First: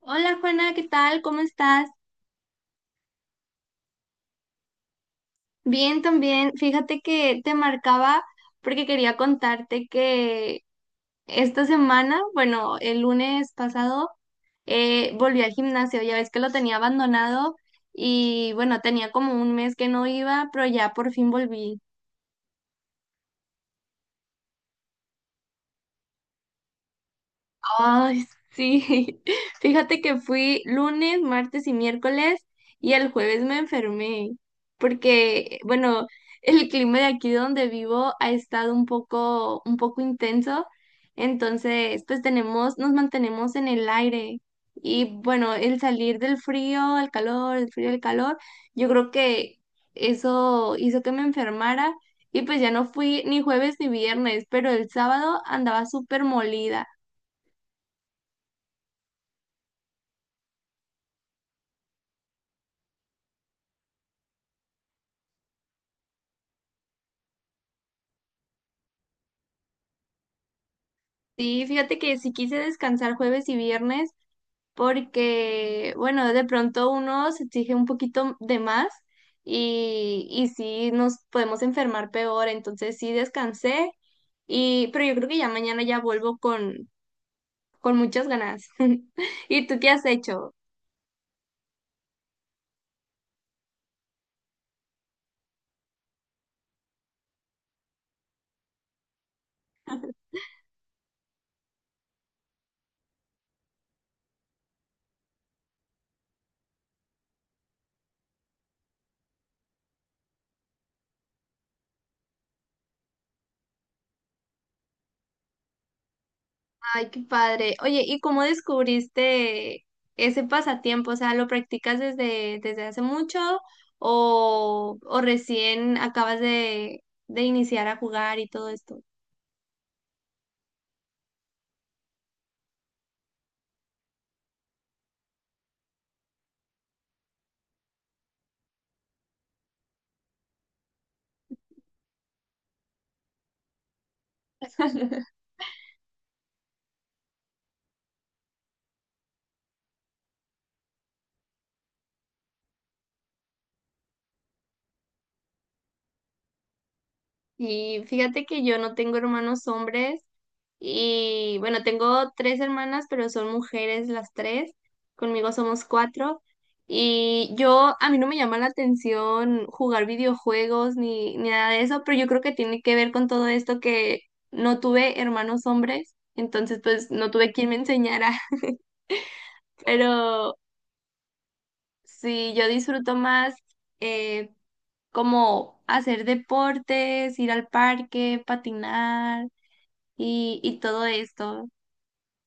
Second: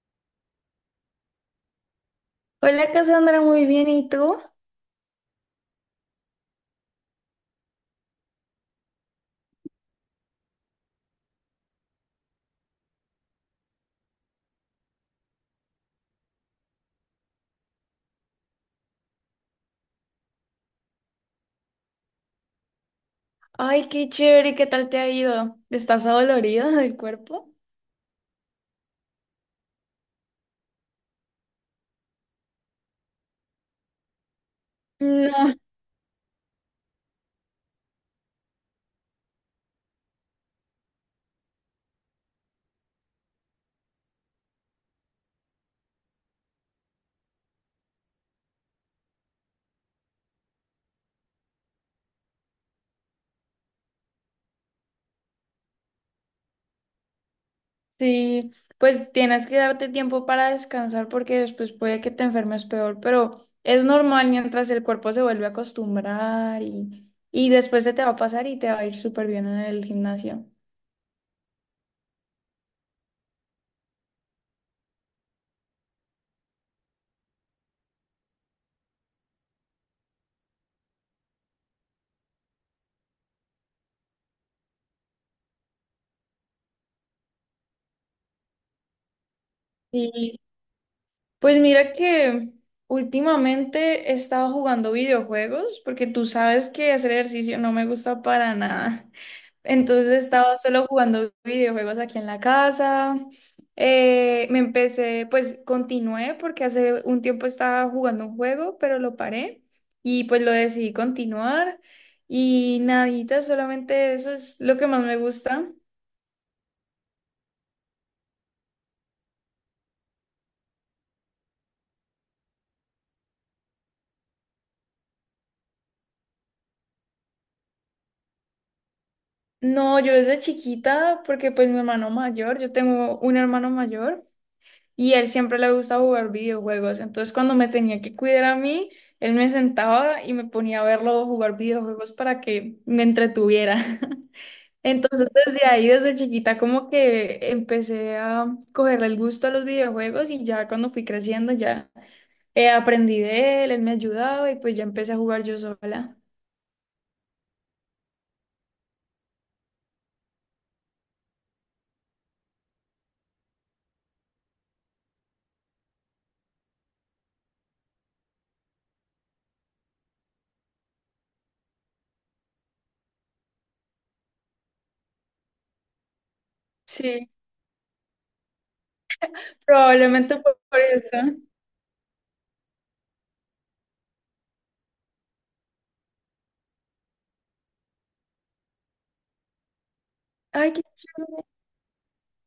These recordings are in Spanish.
Hola Juana, ¿qué tal? ¿Cómo estás? Hola Cassandra, muy bien, ¿y tú? Bien también. Fíjate que te marcaba porque quería contarte que esta semana, bueno, el lunes pasado, volví al gimnasio. Ya ves que lo tenía abandonado y bueno, tenía como un mes que no iba, pero ya por fin volví. Ay, qué chévere, ¿qué tal te ha ido? ¿Estás adolorida del cuerpo? Ay, sí. Fíjate que fui lunes, martes y miércoles y el jueves me enfermé No, porque, bueno, el clima de aquí donde vivo ha estado un poco intenso. Entonces, pues tenemos, nos mantenemos en el aire. Y bueno, el salir del frío al calor, el frío al calor, yo creo que eso hizo que me enfermara. Y pues ya no fui ni jueves ni viernes, pero el sábado andaba súper molida. sí, pues tienes que darte tiempo para descansar porque después puede que te enfermes peor, pero es normal mientras el cuerpo se vuelve a acostumbrar y después se te va a pasar y te va a ir súper bien en el gimnasio. Sí, fíjate que sí quise descansar jueves y viernes porque, bueno, de pronto uno se exige un poquito de más y sí nos podemos enfermar peor, entonces sí descansé y, pero yo creo que ya mañana ya vuelvo con muchas ganas. ¿Y tú qué has Sí. hecho? Pues mira que últimamente he estado jugando videojuegos porque tú sabes que hacer ejercicio no me gusta para nada. Entonces he estado solo jugando videojuegos aquí en la casa. Pues continué porque hace un tiempo estaba jugando un juego, pero lo paré y pues lo decidí continuar. Y nadita, solamente eso es lo que más me gusta. Ay, qué padre. Oye, ¿y cómo descubriste ese pasatiempo? O sea, ¿lo practicas desde hace mucho o recién acabas de iniciar a jugar y todo esto? No, yo desde chiquita, porque pues mi hermano mayor, yo tengo un hermano mayor. Y a él siempre le gusta jugar videojuegos. Entonces, cuando me tenía que cuidar a mí, él me sentaba y me ponía a verlo jugar videojuegos para que me entretuviera. Entonces, desde ahí, desde chiquita, como que empecé a cogerle el gusto a los videojuegos y ya cuando fui creciendo, ya aprendí de él, él me ayudaba y pues ya empecé a jugar yo sola. Y fíjate que yo no tengo hermanos hombres. Y bueno, tengo tres hermanas, pero son mujeres las tres. Conmigo somos cuatro. Y yo, a mí no me llama la atención jugar videojuegos ni, ni nada de eso, pero yo creo que tiene que ver con todo esto que no tuve hermanos hombres, entonces pues Sí, no tuve quien me enseñara. probablemente fue Pero por eso. sí, yo disfruto más eh, como hacer deportes, ir al parque, patinar Ay, y qué todo chévere. esto.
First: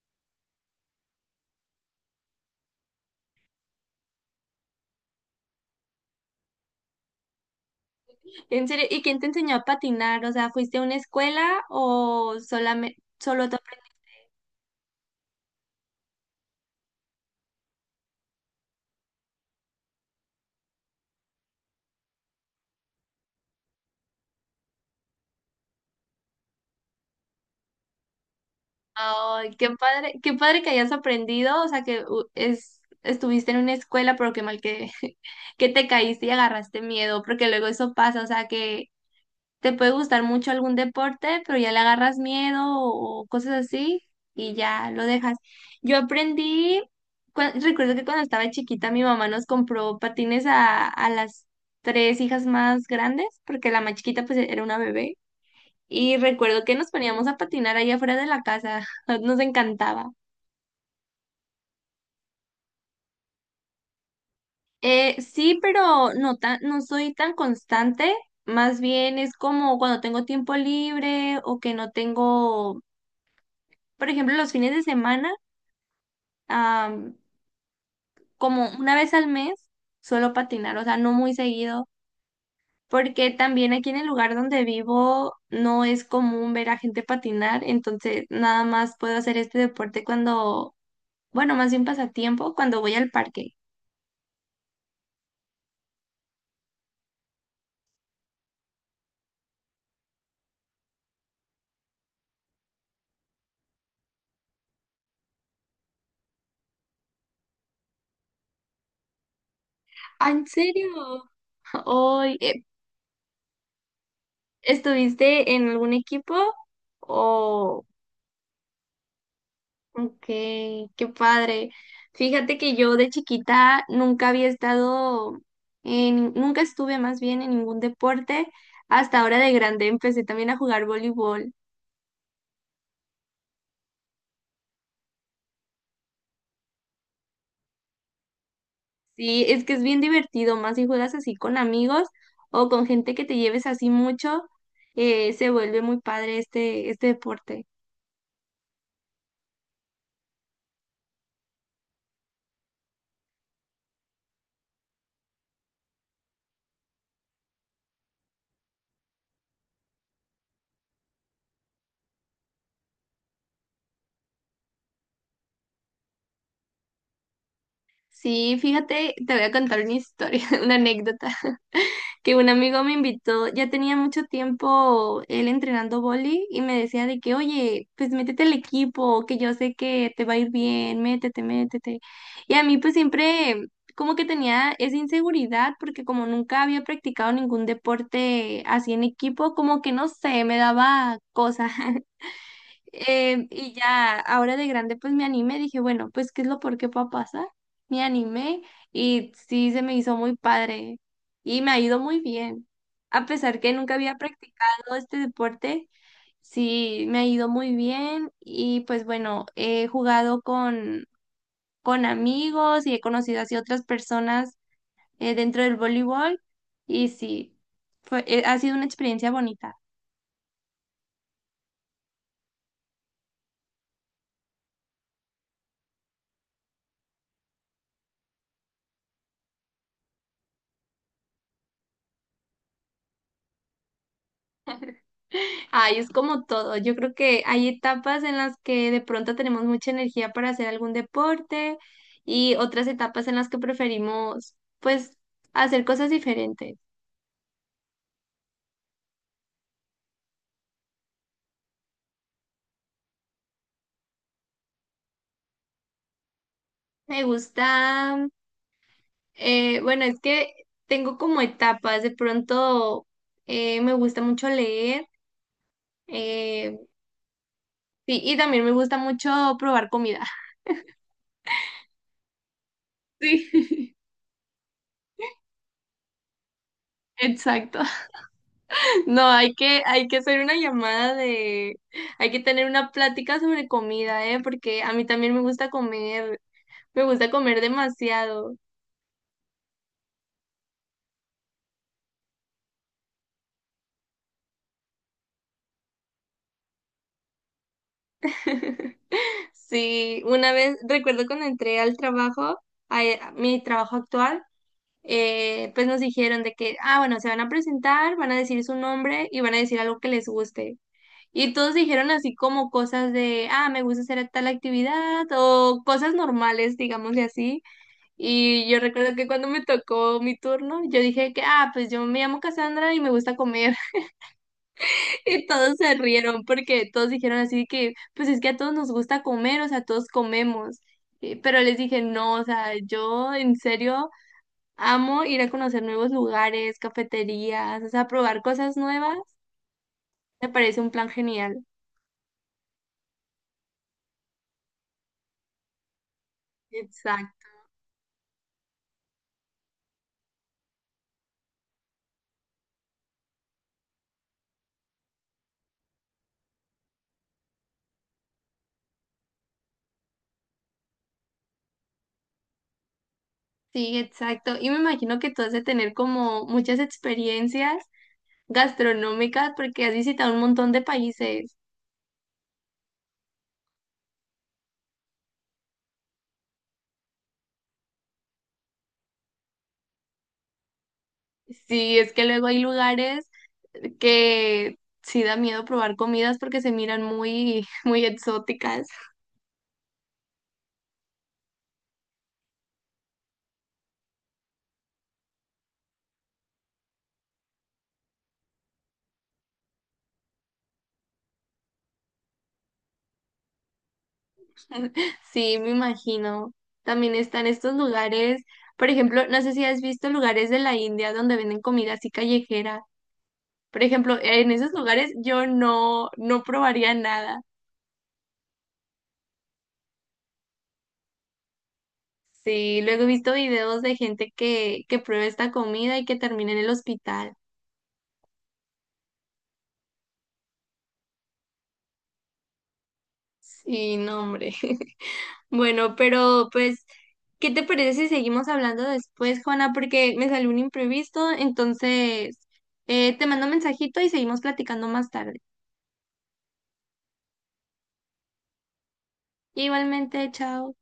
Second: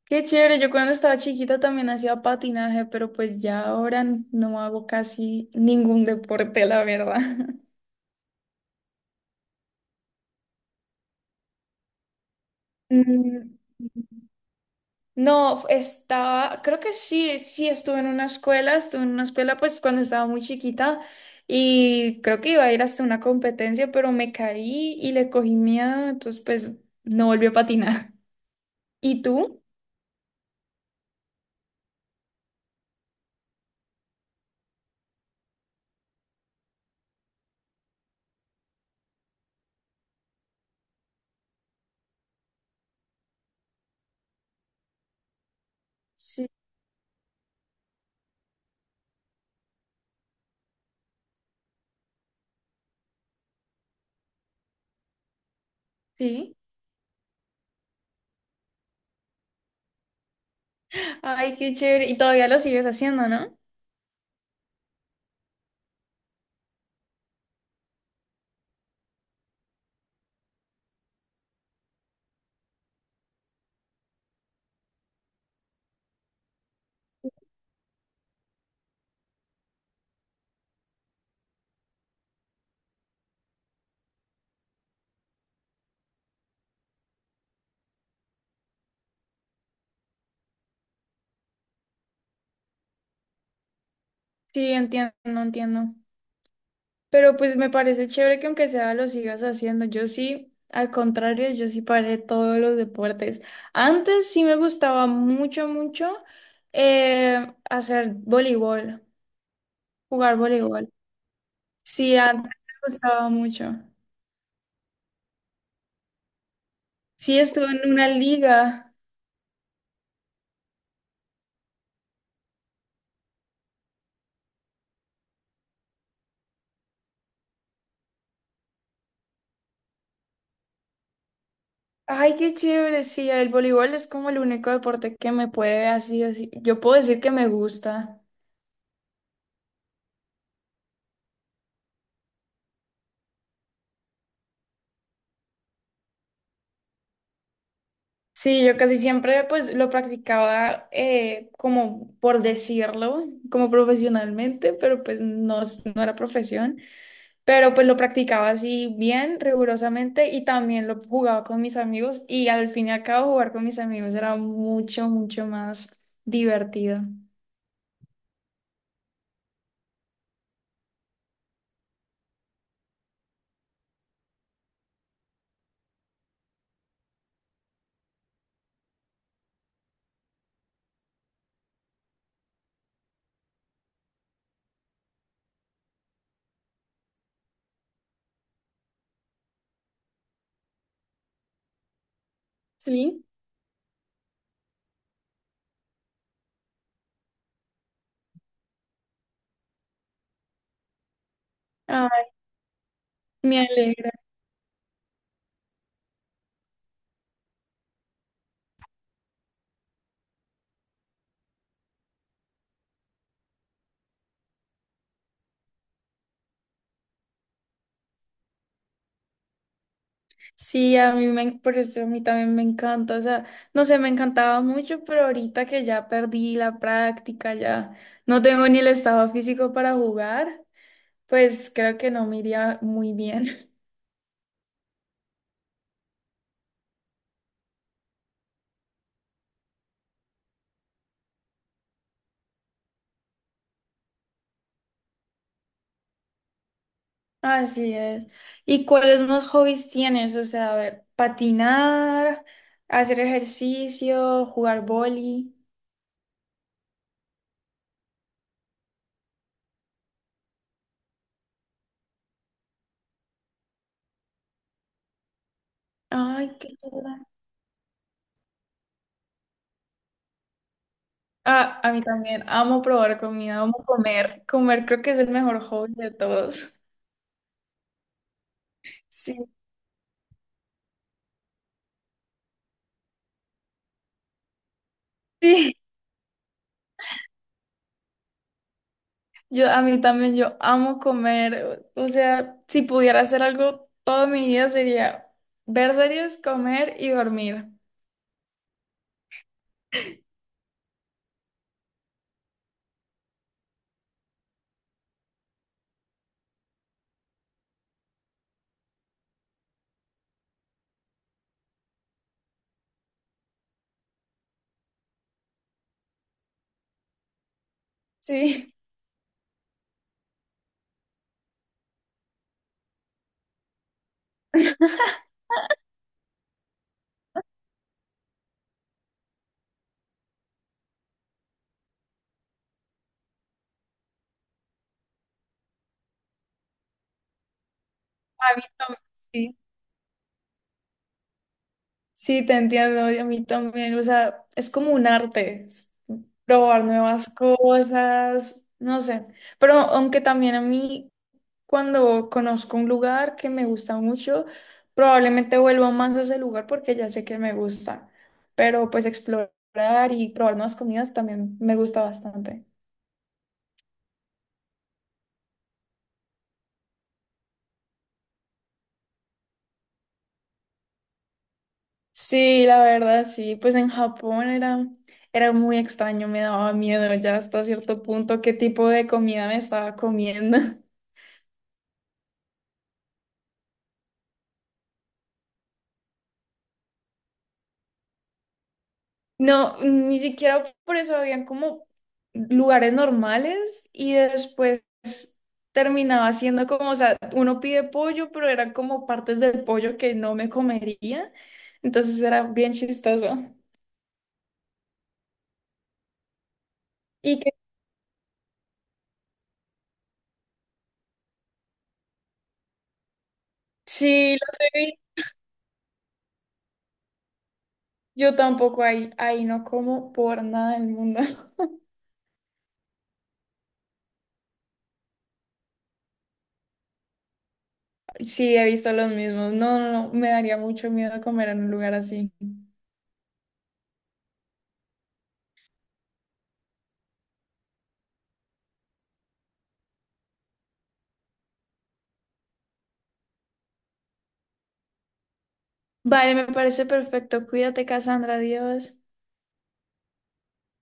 Qué chévere, yo cuando estaba chiquita también hacía patinaje, pero pues ya ahora no hago casi ningún deporte, la verdad. En serio, ¿y quién te enseñó a patinar? O sea, ¿fuiste a una escuela o solamente solo Mm, te No, estaba, creo que sí, sí estuve en una escuela, estuve en una escuela pues cuando estaba muy chiquita y creo que iba a ir hasta una competencia, pero me caí y le cogí miedo, entonces pues no volví a patinar. ¿Y Ay, tú? Qué padre que hayas aprendido, o sea, que u- es estuviste en una escuela, pero qué mal que que te caíste y agarraste miedo, porque luego eso pasa, o sea, que te puede gustar mucho algún deporte, pero ya le agarras miedo o cosas así y ya lo dejas. Yo Sí, aprendí, recuerdo que cuando estaba chiquita mi mamá nos compró patines a las tres hijas más grandes, porque la más chiquita pues era una bebé. Y sí. recuerdo que nos poníamos a patinar ahí afuera de la casa, nos encantaba. Ay, qué chévere. Y todavía lo sigues haciendo, ¿no? Sí, pero no tan, no soy tan constante, más bien es como cuando tengo tiempo libre o que no tengo, por ejemplo, los fines de semana, am, como una vez al mes suelo patinar, o sea, no muy seguido, porque también aquí en el lugar donde vivo no es común ver a gente patinar, entonces nada más puedo hacer este deporte cuando, bueno, más bien pasatiempo, cuando voy al parque. Sí, entiendo, entiendo. Pero pues me parece chévere que aunque sea lo sigas haciendo. Yo sí, al contrario, yo sí paré todos los deportes. Antes sí me gustaba mucho, mucho hacer voleibol, Ah, jugar ¿en serio? voleibol. Sí, Hoy, antes me gustaba mucho. ¿estuviste en algún equipo Sí, estuve o...? en una liga. Ok, qué padre. Fíjate que yo de chiquita nunca había estado en, nunca estuve más bien en ningún deporte. Hasta ahora de grande empecé también a jugar voleibol. Ay, qué chévere. Sí, el voleibol es como el único deporte que me puede así, así. Yo puedo decir que me gusta. Sí, es que es bien divertido, más si juegas así con amigos o con gente que te lleves así mucho, se vuelve muy padre este, este deporte. Sí, yo casi siempre pues lo practicaba como por decirlo, como profesionalmente, pero pues no, no era profesión, pero pues lo practicaba así bien, rigurosamente y también lo jugaba con mis amigos y al fin y al cabo jugar con mis amigos era mucho, mucho más divertido. Sí, fíjate, te voy a contar una historia, una anécdota, que un amigo me invitó, ya tenía mucho tiempo él entrenando vóley y me decía de que, oye, pues métete al equipo, que yo sé que te va a ir bien, métete, métete. Y a mí pues siempre como que tenía esa inseguridad porque como nunca había practicado ningún deporte así en equipo, como que no sé, me daba cosa. Sí. Y ya, ahora de grande, pues me animé, dije, bueno, pues, ¿qué es lo peor que pueda pasar? Me animé y sí, se me hizo muy padre y me ha ido muy Ay, bien. A pesar me que nunca alegro. había practicado este deporte, sí, me ha ido muy bien y pues bueno, he jugado con amigos y he conocido así otras personas, dentro del voleibol y sí, fue, ha sido una experiencia bonita. Sí, a mí me, por eso a mí también me encanta, o sea, no sé, me encantaba mucho, pero ahorita que ya perdí la práctica, ya no tengo ni el estado físico para jugar, pues creo que no me iría muy bien. Ay, es como todo. Yo creo que hay etapas en las que de pronto tenemos mucha energía para hacer algún deporte y otras etapas en las que preferimos, pues, hacer cosas diferentes. Así es. ¿Y cuáles más hobbies tienes? O sea, a ver, patinar, hacer ejercicio, jugar boli. Me gusta, bueno, es que tengo como etapas. De pronto me gusta mucho leer, Ay, qué eh, chévere. sí, y también me gusta mucho probar comida. Ah, a mí también, amo probar comida, amo Sí, comer. Comer creo que es el mejor hobby de todos. exacto. No, Sí. Hay que hacer una llamada de, hay que tener una plática sobre comida, ¿eh? Porque a mí también Sí. Me gusta comer demasiado. Yo, a mí también, yo amo comer. O sea, si pudiera hacer algo toda mi vida sería ver series, comer y dormir. Sí, una vez, recuerdo cuando entré al trabajo, a, e, a mi trabajo actual, pues nos dijeron de que, ah, bueno, se van a presentar, van a decir su nombre y van a decir algo que les guste. Y todos dijeron así como cosas de, ah, me gusta hacer tal actividad o cosas normales, digámosle así. Y Sí, yo recuerdo que cuando me tocó mi turno, yo dije que, ah, pues yo me llamo Cassandra y me gusta comer. Y todos se rieron porque todos dijeron así que, pues es que a todos nos gusta comer, o sea, todos comemos. Pero les dije, no, o sea, yo en serio amo ir a conocer nuevos lugares, cafeterías, o sea, probar a mí cosas también, nuevas. sí. Me parece un plan genial. Sí, te entiendo, y a mí también. O sea, es como un arte, es probar nuevas Exacto. cosas, no sé. Pero aunque también a mí cuando conozco un lugar que me gusta mucho, probablemente vuelvo más a ese lugar porque ya sé que me gusta. Pero pues explorar y probar nuevas comidas también me gusta bastante. Sí, exacto. Y me imagino que tú has de tener como muchas experiencias gastronómicas porque has visitado un montón de países. Sí, la verdad, sí. Pues en Japón era, era muy extraño, me daba miedo ya hasta cierto punto qué tipo de comida me estaba comiendo. Sí, es que luego hay lugares que sí da miedo probar comidas porque se miran muy, muy exóticas. No, ni siquiera por eso habían como lugares normales y después terminaba siendo como, o sea, uno pide pollo, pero eran como partes del pollo que no me comería. Entonces era bien chistoso. Sí, me imagino. También Y están que estos lugares, por ejemplo, no sé si has visto lugares de la India donde venden comida así callejera. Por ejemplo, sí, lo en esos sé, lugares yo no, no probaría nada. yo tampoco ahí, ahí no como por nada del mundo. Sí, luego he visto videos de gente que prueba esta comida y que termina en el hospital. Sí, he visto los mismos. No, no, no, me daría mucho miedo comer en un lugar así. Sí, no, hombre. Bueno, pero pues, ¿qué te parece si seguimos hablando después, Juana? Porque me salió un imprevisto, entonces te mando un mensajito y seguimos platicando más tarde. Vale, me parece perfecto. Cuídate, Cassandra, adiós. Igualmente, chao.